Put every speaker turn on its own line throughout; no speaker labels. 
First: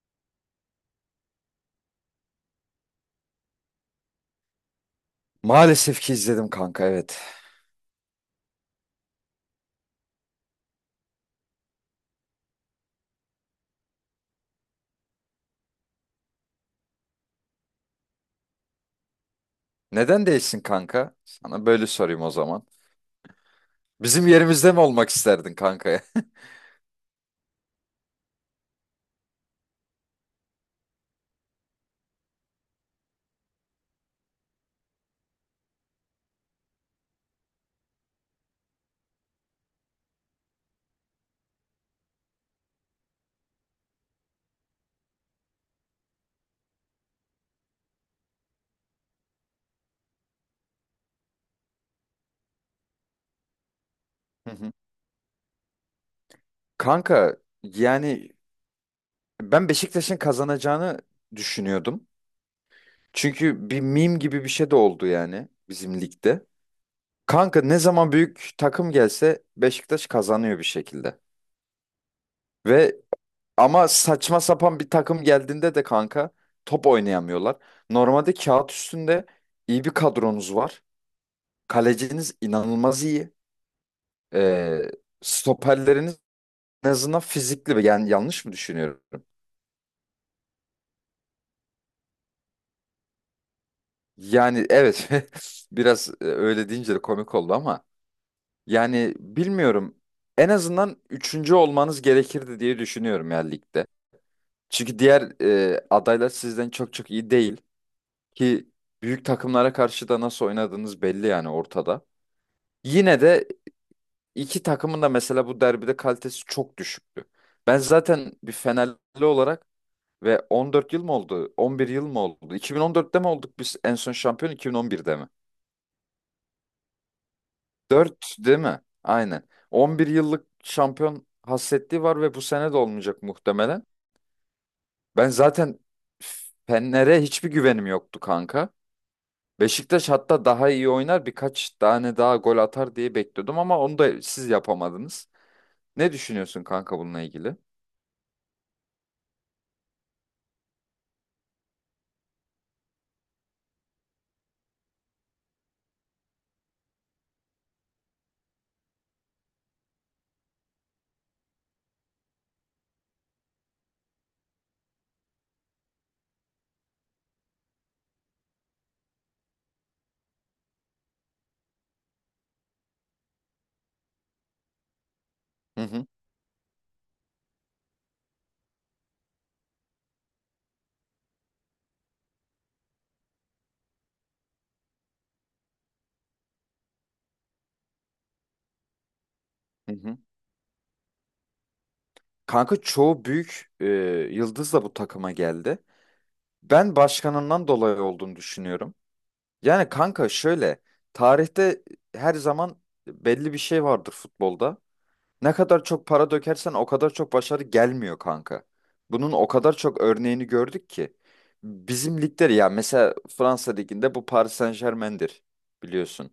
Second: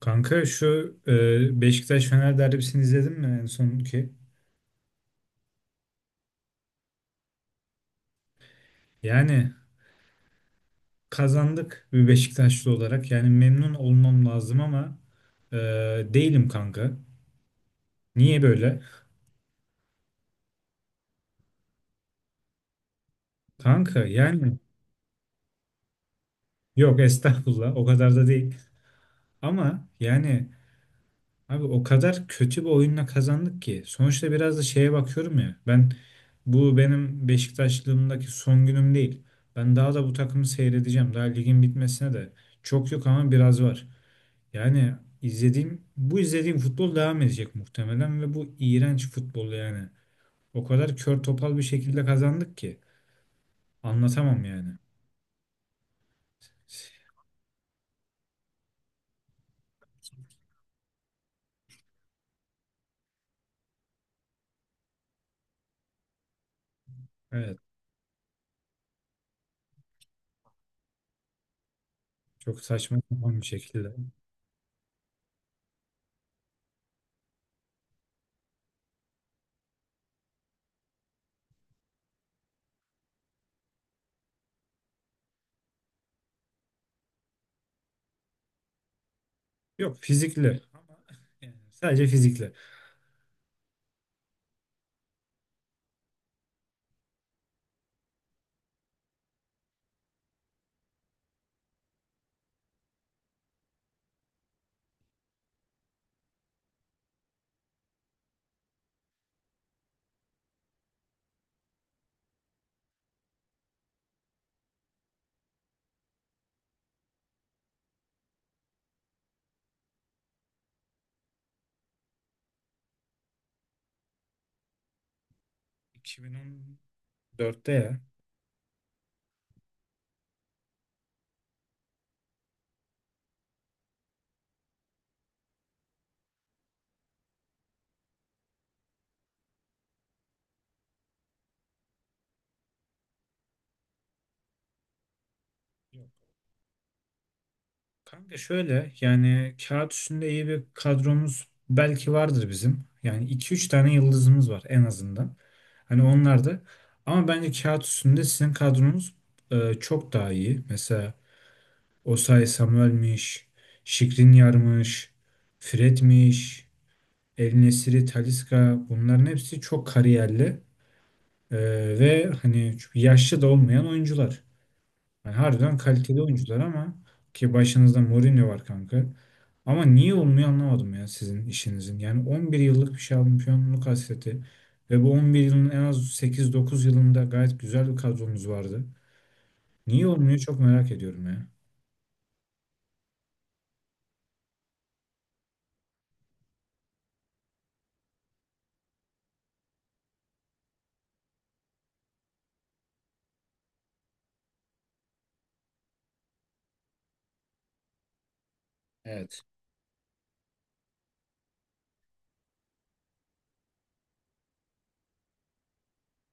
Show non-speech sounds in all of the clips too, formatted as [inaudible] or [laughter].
Kanka şu Beşiktaş-Fener derbisini izledin mi en sonki?
Maalesef ki izledim kanka, evet.
Yani kazandık bir Beşiktaşlı olarak. Yani memnun olmam lazım ama e, değilim kanka. Niye böyle?
Neden değilsin kanka? Sana böyle sorayım o zaman.
Kanka
Bizim
yani
yerimizde mi olmak isterdin kanka? [laughs]
yok estağfurullah o kadar da değil. Ama yani abi o kadar kötü bir oyunla kazandık ki. Sonuçta biraz da şeye bakıyorum ya. Ben bu benim Beşiktaşlığımdaki son günüm değil. Ben daha da bu takımı seyredeceğim. Daha ligin bitmesine de çok yok ama biraz var. Yani izlediğim futbol devam edecek muhtemelen ve bu iğrenç futbol yani. O kadar kör topal bir şekilde kazandık ki anlatamam
Hı hı.
yani.
Kanka yani ben Beşiktaş'ın kazanacağını düşünüyordum. Çünkü bir meme gibi bir şey de oldu yani bizim ligde.
Evet,
Kanka ne zaman büyük takım gelse Beşiktaş kazanıyor bir şekilde.
çok
Ve
saçma sapan bir
ama
şekilde.
saçma sapan bir takım geldiğinde de kanka top oynayamıyorlar. Normalde kağıt üstünde iyi bir kadronuz var. Kaleciniz inanılmaz iyi. Ee, Stoperleriniz en azından fizikli. Yani yanlış mı düşünüyorum?
Yok fizikli ama yani sadece fizikli.
Yani evet, [laughs] biraz öyle deyince de komik oldu ama yani bilmiyorum. En azından üçüncü olmanız gerekirdi diye düşünüyorum ya ligde. Çünkü diğer adaylar sizden çok çok iyi değil ki büyük takımlara karşı da nasıl oynadığınız belli yani ortada. Yine de iki takımın da mesela bu derbide kalitesi çok düşüktü. Ben zaten bir Fenerli olarak. Ve 14 yıl mı oldu? 11 yıl mı oldu? 2014'te mi olduk biz en son şampiyon, 2011'de mi?
2014'te ya.
4 değil mi? Aynen. 11 yıllık şampiyon hasretliği var ve bu sene de olmayacak muhtemelen. Ben zaten Fener'e hiçbir güvenim yoktu kanka. Beşiktaş hatta daha iyi oynar, birkaç tane daha gol atar diye bekliyordum ama onu da siz yapamadınız. Ne düşünüyorsun kanka bununla ilgili?
Kanka şöyle yani kağıt üstünde iyi bir kadromuz belki vardır bizim. Yani iki üç tane yıldızımız var en azından. Hani onlar da ama bence kağıt üstünde sizin kadronuz çok daha iyi. Mesela Osay Samuel'miş, Skriniar'mış, Fred'miş, El Nesiri, Talisca bunların hepsi çok kariyerli e, ve hani yaşlı da olmayan oyuncular. Yani harbiden
Hı hı.
kaliteli oyuncular ama ki başınızda Mourinho var kanka. Ama niye olmuyor anlamadım ya sizin işinizin. Yani 11 yıllık bir şampiyonluk hasreti ve bu 11 yılın en az 8-9 yılında gayet güzel bir kadronuz vardı.
Hı
Niye
hı.
olmuyor çok merak ediyorum ya.
Kanka, çoğu büyük yıldız da bu takıma geldi. Ben başkanından dolayı olduğunu düşünüyorum. Yani kanka şöyle, tarihte her zaman belli bir şey vardır futbolda. Ne kadar çok para dökersen o kadar çok başarı gelmiyor kanka. Bunun
Evet.
o kadar çok örneğini gördük ki. Bizim ligler ya, mesela Fransa liginde bu Paris Saint-Germain'dir, biliyorsun.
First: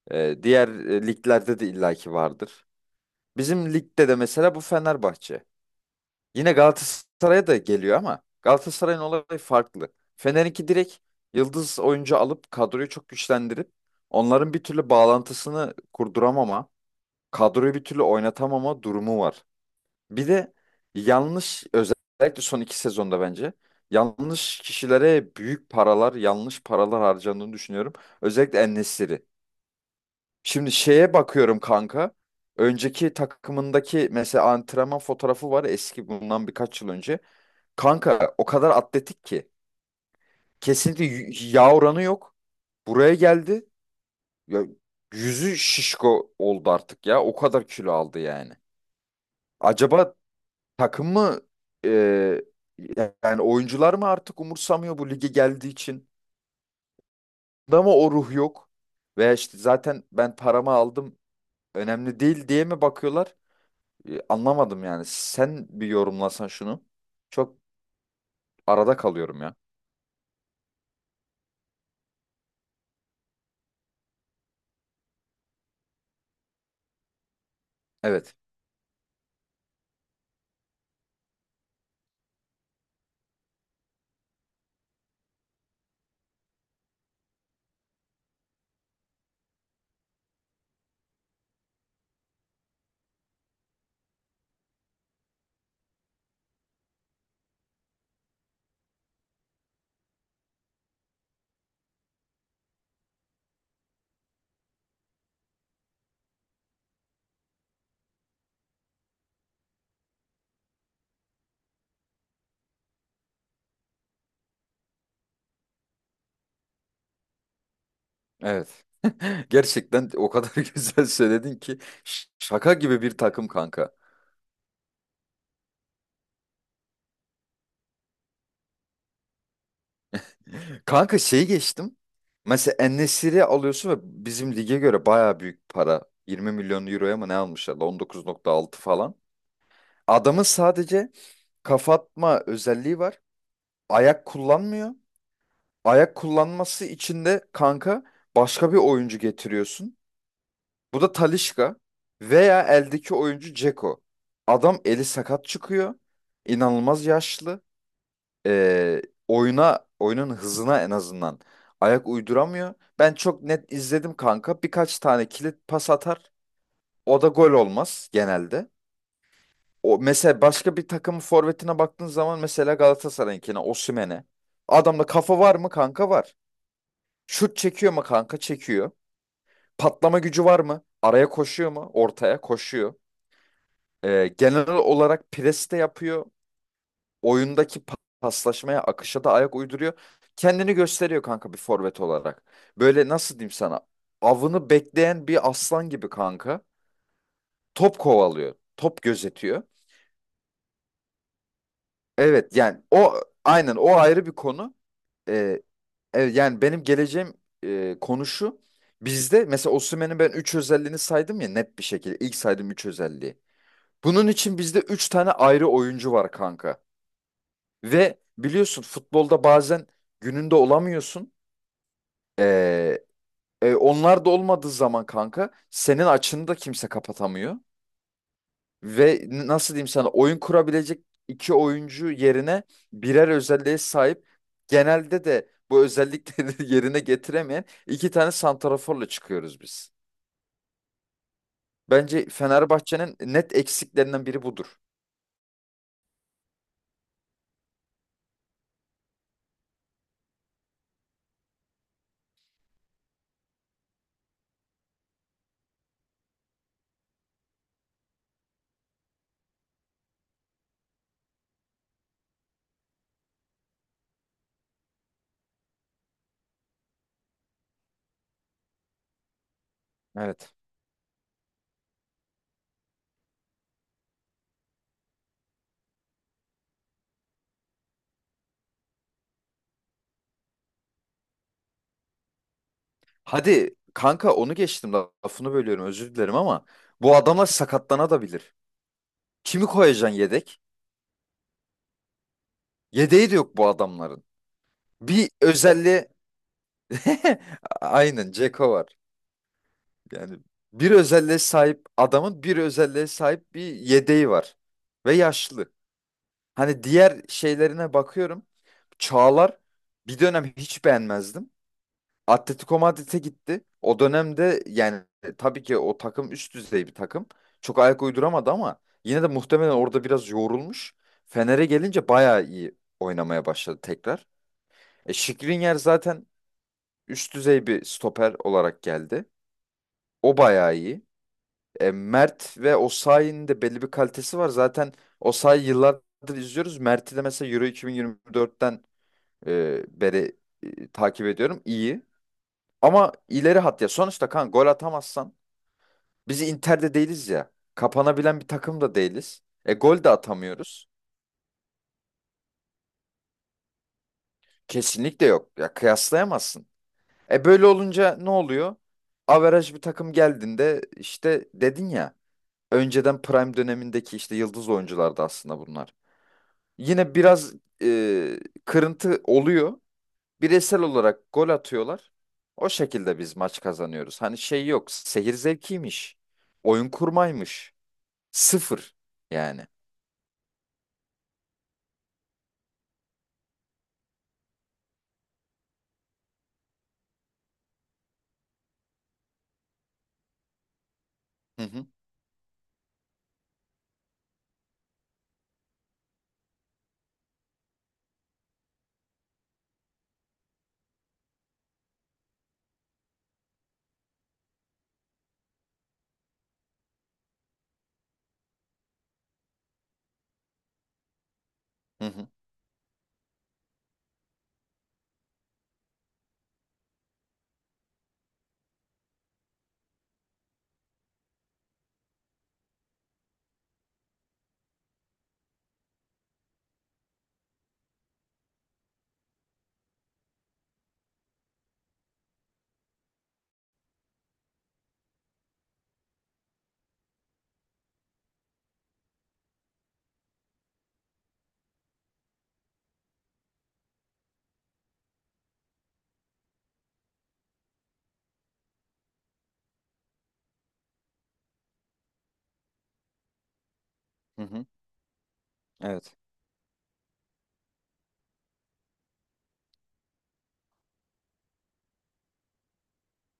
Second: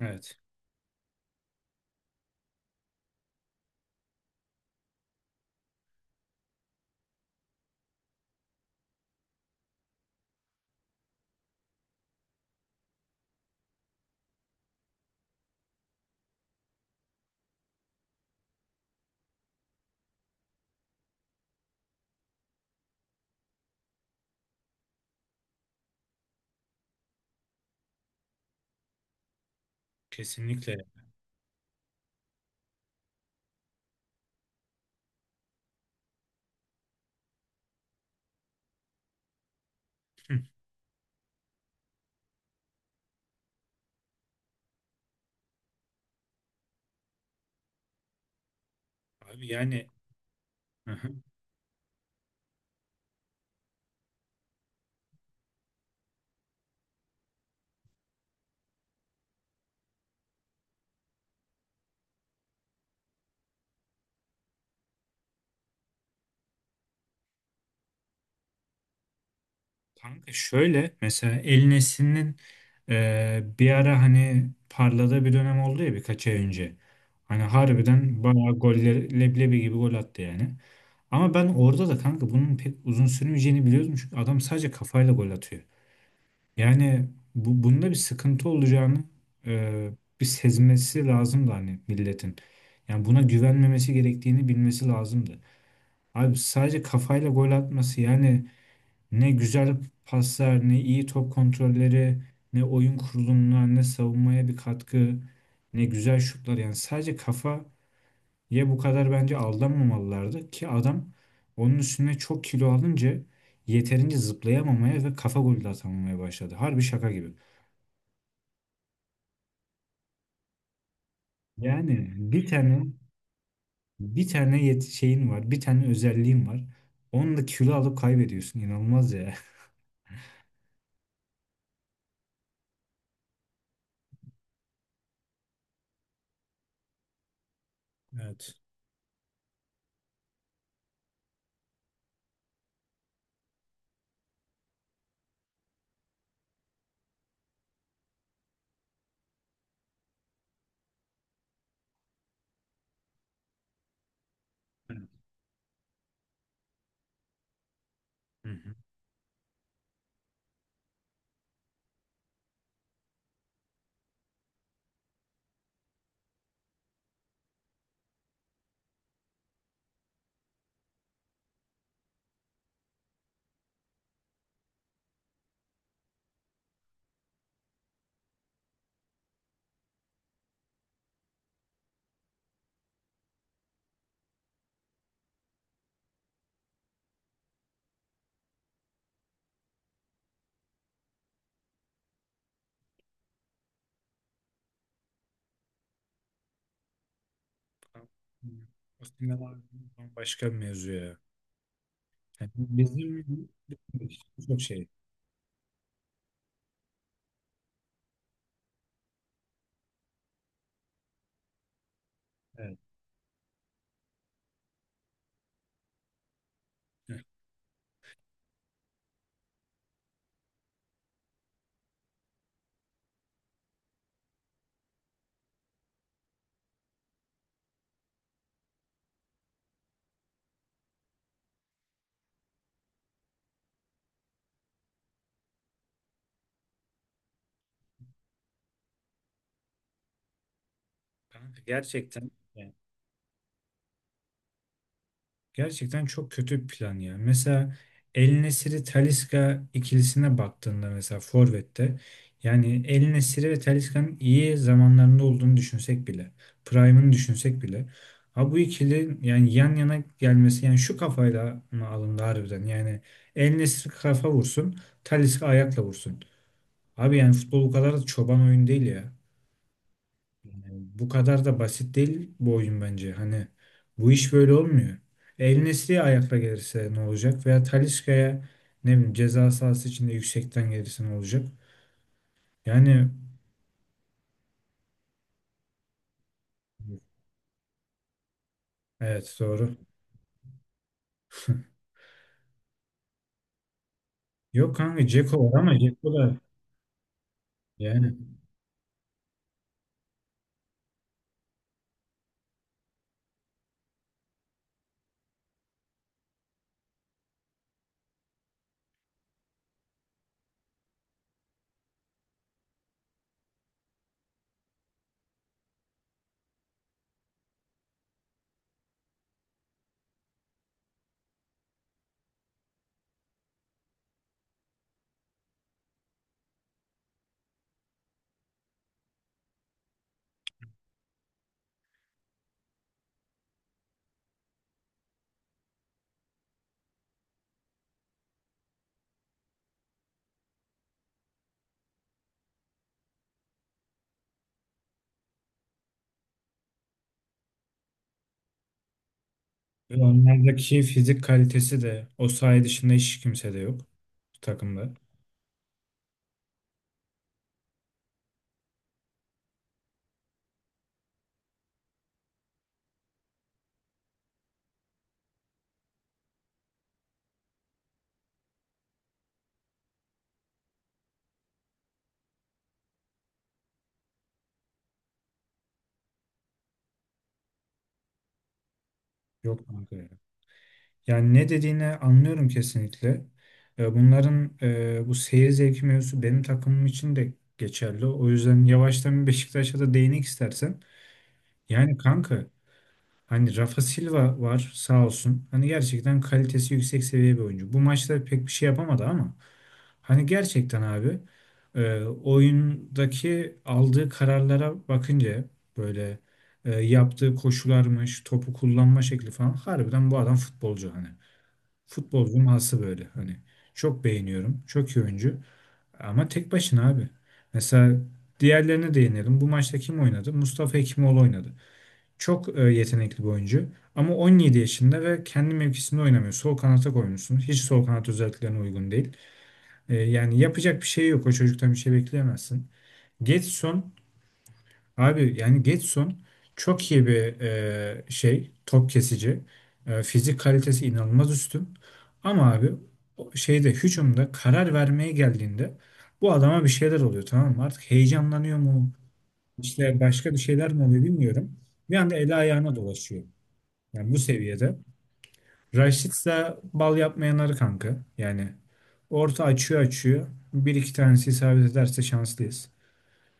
Evet,
Diğer liglerde de illaki vardır. Bizim ligde de mesela bu Fenerbahçe. Yine Galatasaray'a da geliyor ama Galatasaray'ın olayı farklı. Fener'inki direkt yıldız oyuncu alıp kadroyu çok güçlendirip onların bir türlü bağlantısını kurduramama, kadroyu bir türlü oynatamama durumu var. Bir de yanlış, özellikle son iki sezonda bence yanlış kişilere büyük paralar, yanlış paralar harcandığını düşünüyorum. Özellikle en. Şimdi
kesinlikle.
şeye bakıyorum kanka. Önceki takımındaki mesela antrenman fotoğrafı var, eski, bundan birkaç yıl önce. Kanka o kadar atletik ki.
Hı.
Kesinlikle yağ oranı yok. Buraya geldi. Ya, yüzü şişko oldu artık ya. O kadar kilo aldı yani.
Abi yani,
Acaba
hı hı.
takım mı, e, yani oyuncular mı artık umursamıyor bu lige geldiği için? Da mı o ruh yok? Veya işte, zaten ben paramı aldım, önemli değil diye mi bakıyorlar? Anlamadım yani. Sen bir yorumlasan şunu. Çok arada kalıyorum ya.
Kanka şöyle mesela El Nesli'nin bir ara hani parladığı bir dönem oldu ya birkaç ay önce. Hani harbiden
Evet.
bayağı goller leblebi gibi gol attı yani. Ama ben orada da kanka bunun pek uzun sürmeyeceğini biliyordum. Çünkü adam sadece kafayla gol atıyor. Yani bunda bir sıkıntı olacağını e, bir sezmesi lazımdı hani milletin. Yani buna güvenmemesi gerektiğini bilmesi lazımdı. Abi sadece kafayla gol atması yani ne güzel paslar, ne iyi top kontrolleri, ne oyun kurulumuna, ne savunmaya bir katkı, ne güzel şutlar. Yani sadece kafa ye bu kadar bence aldanmamalılardı ki adam onun üstüne çok kilo alınca yeterince zıplayamamaya ve kafa golü de atamamaya başladı. Harbi şaka gibi.
Evet. [laughs] Gerçekten o kadar [laughs] güzel söyledin ki
Yani bir
şaka
tane
gibi bir takım kanka.
bir tane yet şeyin var, bir tane özelliğin var. Onu da kilo alıp kaybediyorsun. İnanılmaz ya.
Kanka şeyi geçtim. Mesela en alıyorsun ve bizim lige göre baya büyük para. 20 milyon euroya mı ne almışlar?
Evet.
19,6 falan. Adamın sadece kafa atma özelliği var. Ayak kullanmıyor. Ayak kullanması için de kanka başka bir oyuncu getiriyorsun. Bu da Talisca veya eldeki oyuncu Dzeko. Adam eli sakat çıkıyor. İnanılmaz yaşlı.
Hı hı.
Ee, Oyuna, oyunun hızına en azından ayak uyduramıyor. Ben çok net izledim kanka. Birkaç tane kilit pas atar. O da gol olmaz genelde. O, mesela başka bir takımın forvetine baktığın zaman, mesela Galatasaray'ınkine, Osimhen'e. Adamda kafa var mı kanka? Var. Şut çekiyor mu kanka? Çekiyor. Patlama gücü var mı? Araya koşuyor mu? Ortaya koşuyor. Genel olarak pres de yapıyor. Oyundaki paslaşmaya, akışa da ayak uyduruyor. Kendini gösteriyor kanka bir forvet olarak. Böyle nasıl diyeyim sana? Avını bekleyen bir aslan gibi kanka. Top kovalıyor, top
Aslında
gözetiyor.
başka bir mevzu ya. Yani
Evet yani o,
bizim
aynen, o ayrı bir
çok
konu.
şey.
E, evet, yani benim geleceğim konu şu. Bizde mesela Osimhen'in ben 3 özelliğini saydım ya, net bir şekilde. İlk saydım
Evet.
3 özelliği. Bunun için bizde 3 tane ayrı oyuncu var kanka. Ve biliyorsun futbolda bazen gününde olamıyorsun. Ee, Onlar da olmadığı zaman kanka senin açını da kimse kapatamıyor. Ve nasıl diyeyim sana, oyun kurabilecek iki oyuncu yerine birer özelliğe sahip, genelde de bu özellikleri [laughs] yerine getiremeyen iki tane santraforla çıkıyoruz biz.
Kanka
Bence
gerçekten
Fenerbahçe'nin net eksiklerinden biri budur.
Gerçekten çok kötü bir plan ya. Mesela El Nesiri Talisca ikilisine baktığında mesela Forvet'te yani El Nesiri ve Talisca'nın iyi zamanlarında olduğunu düşünsek bile, prime'ını düşünsek bile ha bu ikili yani yan yana gelmesi yani şu kafayla mı alındı harbiden? Yani El Nesiri kafa vursun, Talisca ayakla vursun. Abi yani futbol bu kadar da çoban oyun değil ya.
Evet.
Yani bu kadar da basit değil bu oyun bence. Hani bu iş böyle olmuyor. El Nesri'ye ayakla gelirse ne olacak? Veya Talisca'ya ne bileyim ceza sahası içinde yüksekten gelirse ne olacak? Yani,
Hadi kanka onu geçtim, lafını bölüyorum, özür dilerim ama bu adamlar sakatlanabilir.
evet,
Kimi
doğru.
koyacaksın yedek?
[laughs]
Yedeği de yok bu adamların.
Yok kanka,
Bir
Dzeko var ama
özelliğe
Dzeko da
[laughs]
yani
aynen, Ceko var. Yani bir özelliğe sahip adamın bir özelliğe sahip bir yedeği var. Ve yaşlı. Hani diğer şeylerine bakıyorum. Çağlar, bir dönem hiç beğenmezdim. Atletico Madrid'e gitti. O dönemde yani tabii ki o takım üst düzey bir takım. Çok ayak uyduramadı ama yine de muhtemelen orada biraz yorulmuş. Fener'e gelince bayağı iyi oynamaya başladı tekrar. Skriniar zaten üst düzey bir stoper olarak geldi. O bayağı iyi. Mert ve Osayi'nin de belli bir kalitesi var. Zaten Osayi yıllardır izliyoruz. Mert'i de mesela Euro 2024'ten beri takip ediyorum. İyi. Ama ileri hat ya. Sonuçta kan, gol atamazsan biz Inter'de değiliz ya. Kapanabilen bir takım da değiliz. E gol de
onlardaki
atamıyoruz.
fizik kalitesi de o, saha dışında hiç kimse de yok bu takımda.
Kesinlikle yok. Ya kıyaslayamazsın. E böyle olunca ne oluyor? Averaj bir takım geldiğinde, işte dedin ya, önceden prime dönemindeki işte yıldız oyunculardı aslında bunlar. Yine biraz kırıntı oluyor. Bireysel olarak gol atıyorlar. O şekilde biz maç kazanıyoruz. Hani şey yok, seyir zevkiymiş. Oyun kurmaymış. Sıfır
Yok
yani.
kanka. Yani ne dediğini anlıyorum kesinlikle. Bunların bu seyir zevki mevzusu benim takımım için de geçerli. O yüzden yavaştan bir Beşiktaş'a da değinek istersen.
Hı hı,
Yani kanka hani Rafa Silva var sağ olsun. Hani gerçekten kalitesi yüksek seviye bir oyuncu. Bu maçta pek bir şey yapamadı ama hani gerçekten abi oyundaki aldığı kararlara bakınca böyle yaptığı koşularmış, topu kullanma şekli falan harbiden bu adam futbolcu hani.
hı
Futbol
hı.
cuması böyle hani çok beğeniyorum. Çok iyi oyuncu ama tek başına abi. Mesela diğerlerine değinelim. Bu maçta kim oynadı? Mustafa Hekimoğlu oynadı. Çok yetenekli bir oyuncu ama 17 yaşında ve kendi mevkisinde oynamıyor. Sol kanata koymuşsun. Hiç sol kanat özelliklerine uygun değil. Yani yapacak bir şey yok. O çocuktan bir şey bekleyemezsin. Getson Abi yani Getson çok iyi bir şey, top kesici. Fizik kalitesi inanılmaz üstün. Ama abi o şeyde, hücumda karar vermeye geldiğinde bu adama bir şeyler oluyor, tamam mı? Artık heyecanlanıyor mu? İşte başka bir şeyler mi oluyor bilmiyorum. Bir anda eli ayağına dolaşıyor. Yani bu
Hı hı.
seviyede. Raşit
Evet.
ise bal yapmayanları kanka. Yani orta açıyor, açıyor. Bir iki tanesi isabet ederse şanslıyız.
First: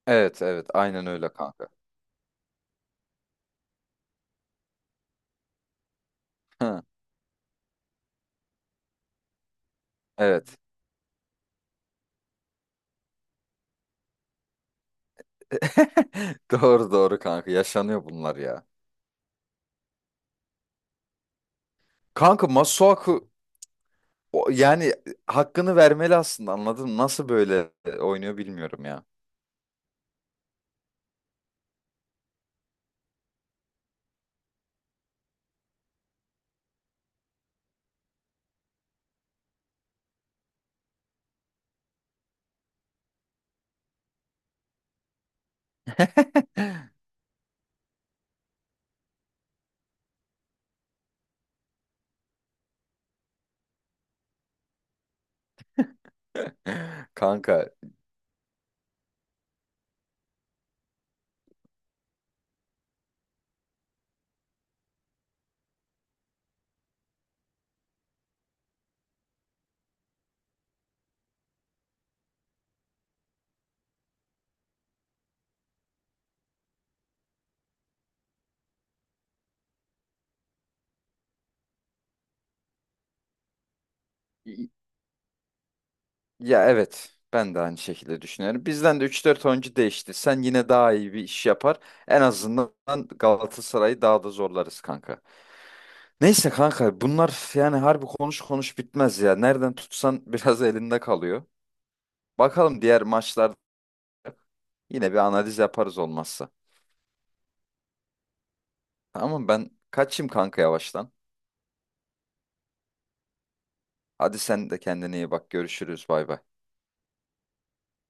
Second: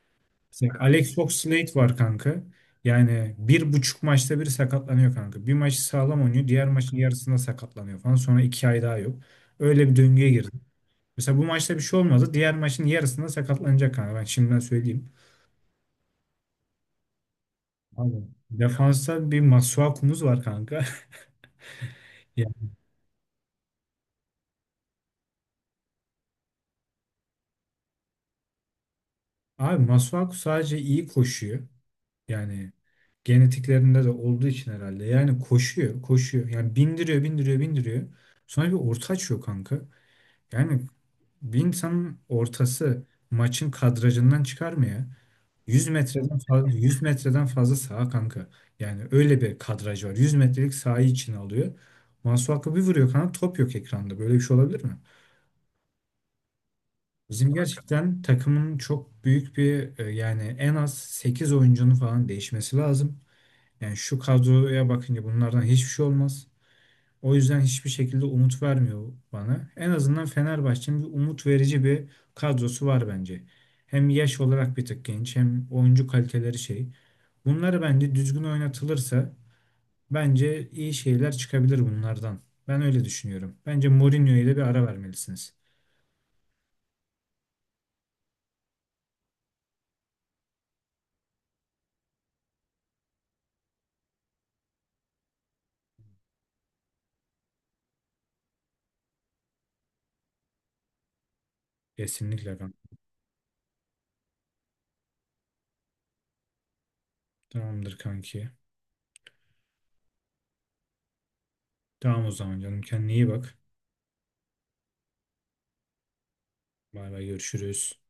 Evet, evet,
Mesela
aynen
Alex
öyle kanka.
Oxlade var kanka. Yani bir buçuk maçta biri sakatlanıyor kanka. Bir maçı sağlam oynuyor. Diğer
Hı.
maçın yarısında sakatlanıyor falan. Sonra 2 ay daha yok. Öyle bir döngüye girdi.
Evet.
Mesela bu maçta bir şey olmadı. Diğer maçın yarısında sakatlanacak kanka. Ben şimdiden söyleyeyim.
[laughs] Doğru doğru kanka, yaşanıyor
Abi,
bunlar ya.
defansta bir Masuaku'muz var kanka. [laughs] Ya,
Kanka Masuaku, yani hakkını vermeli aslında, anladın mı? Nasıl böyle oynuyor bilmiyorum ya.
abi Masuaku sadece iyi koşuyor. Yani genetiklerinde de olduğu için herhalde. Yani koşuyor, koşuyor. Yani bindiriyor, bindiriyor, bindiriyor. Sonra bir orta açıyor kanka. Yani bir insanın ortası maçın kadrajından çıkar mı ya? 100 metreden fazla, 100 metreden fazla saha kanka. Yani öyle bir kadraj var. 100 metrelik sahayı içine alıyor. Masuaku bir vuruyor kanka, top yok ekranda. Böyle bir şey olabilir mi?
[laughs]
Bizim
Kanka,
gerçekten takımın çok büyük bir, yani en az 8 oyuncunun falan değişmesi lazım. Yani şu kadroya bakınca bunlardan hiçbir şey olmaz. O yüzden hiçbir şekilde umut vermiyor bana. En azından Fenerbahçe'nin bir umut verici bir kadrosu var bence. Hem yaş olarak bir tık genç hem oyuncu kaliteleri şey. Bunları bence düzgün oynatılırsa bence iyi şeyler çıkabilir bunlardan. Ben öyle düşünüyorum. Bence Mourinho'ya da bir
i-
ara vermelisiniz.
ya evet, ben de aynı şekilde düşünüyorum. Bizden de üç dört oyuncu değişti. Sen yine daha iyi bir iş yapar. En azından Galatasaray'ı daha da zorlarız kanka. Neyse kanka, bunlar yani harbi, konuş konuş bitmez ya. Nereden tutsan [laughs] biraz elinde kalıyor.
Kesinlikle
Bakalım,
kanka.
diğer maçlar yine bir analiz yaparız olmazsa.
Tamamdır kanki.
Tamam, ben kaçayım kanka yavaştan.
Tamam o zaman canım, kendine iyi bak.
Hadi sen de kendine iyi bak. Görüşürüz. Bay bay.
Bay bay, görüşürüz.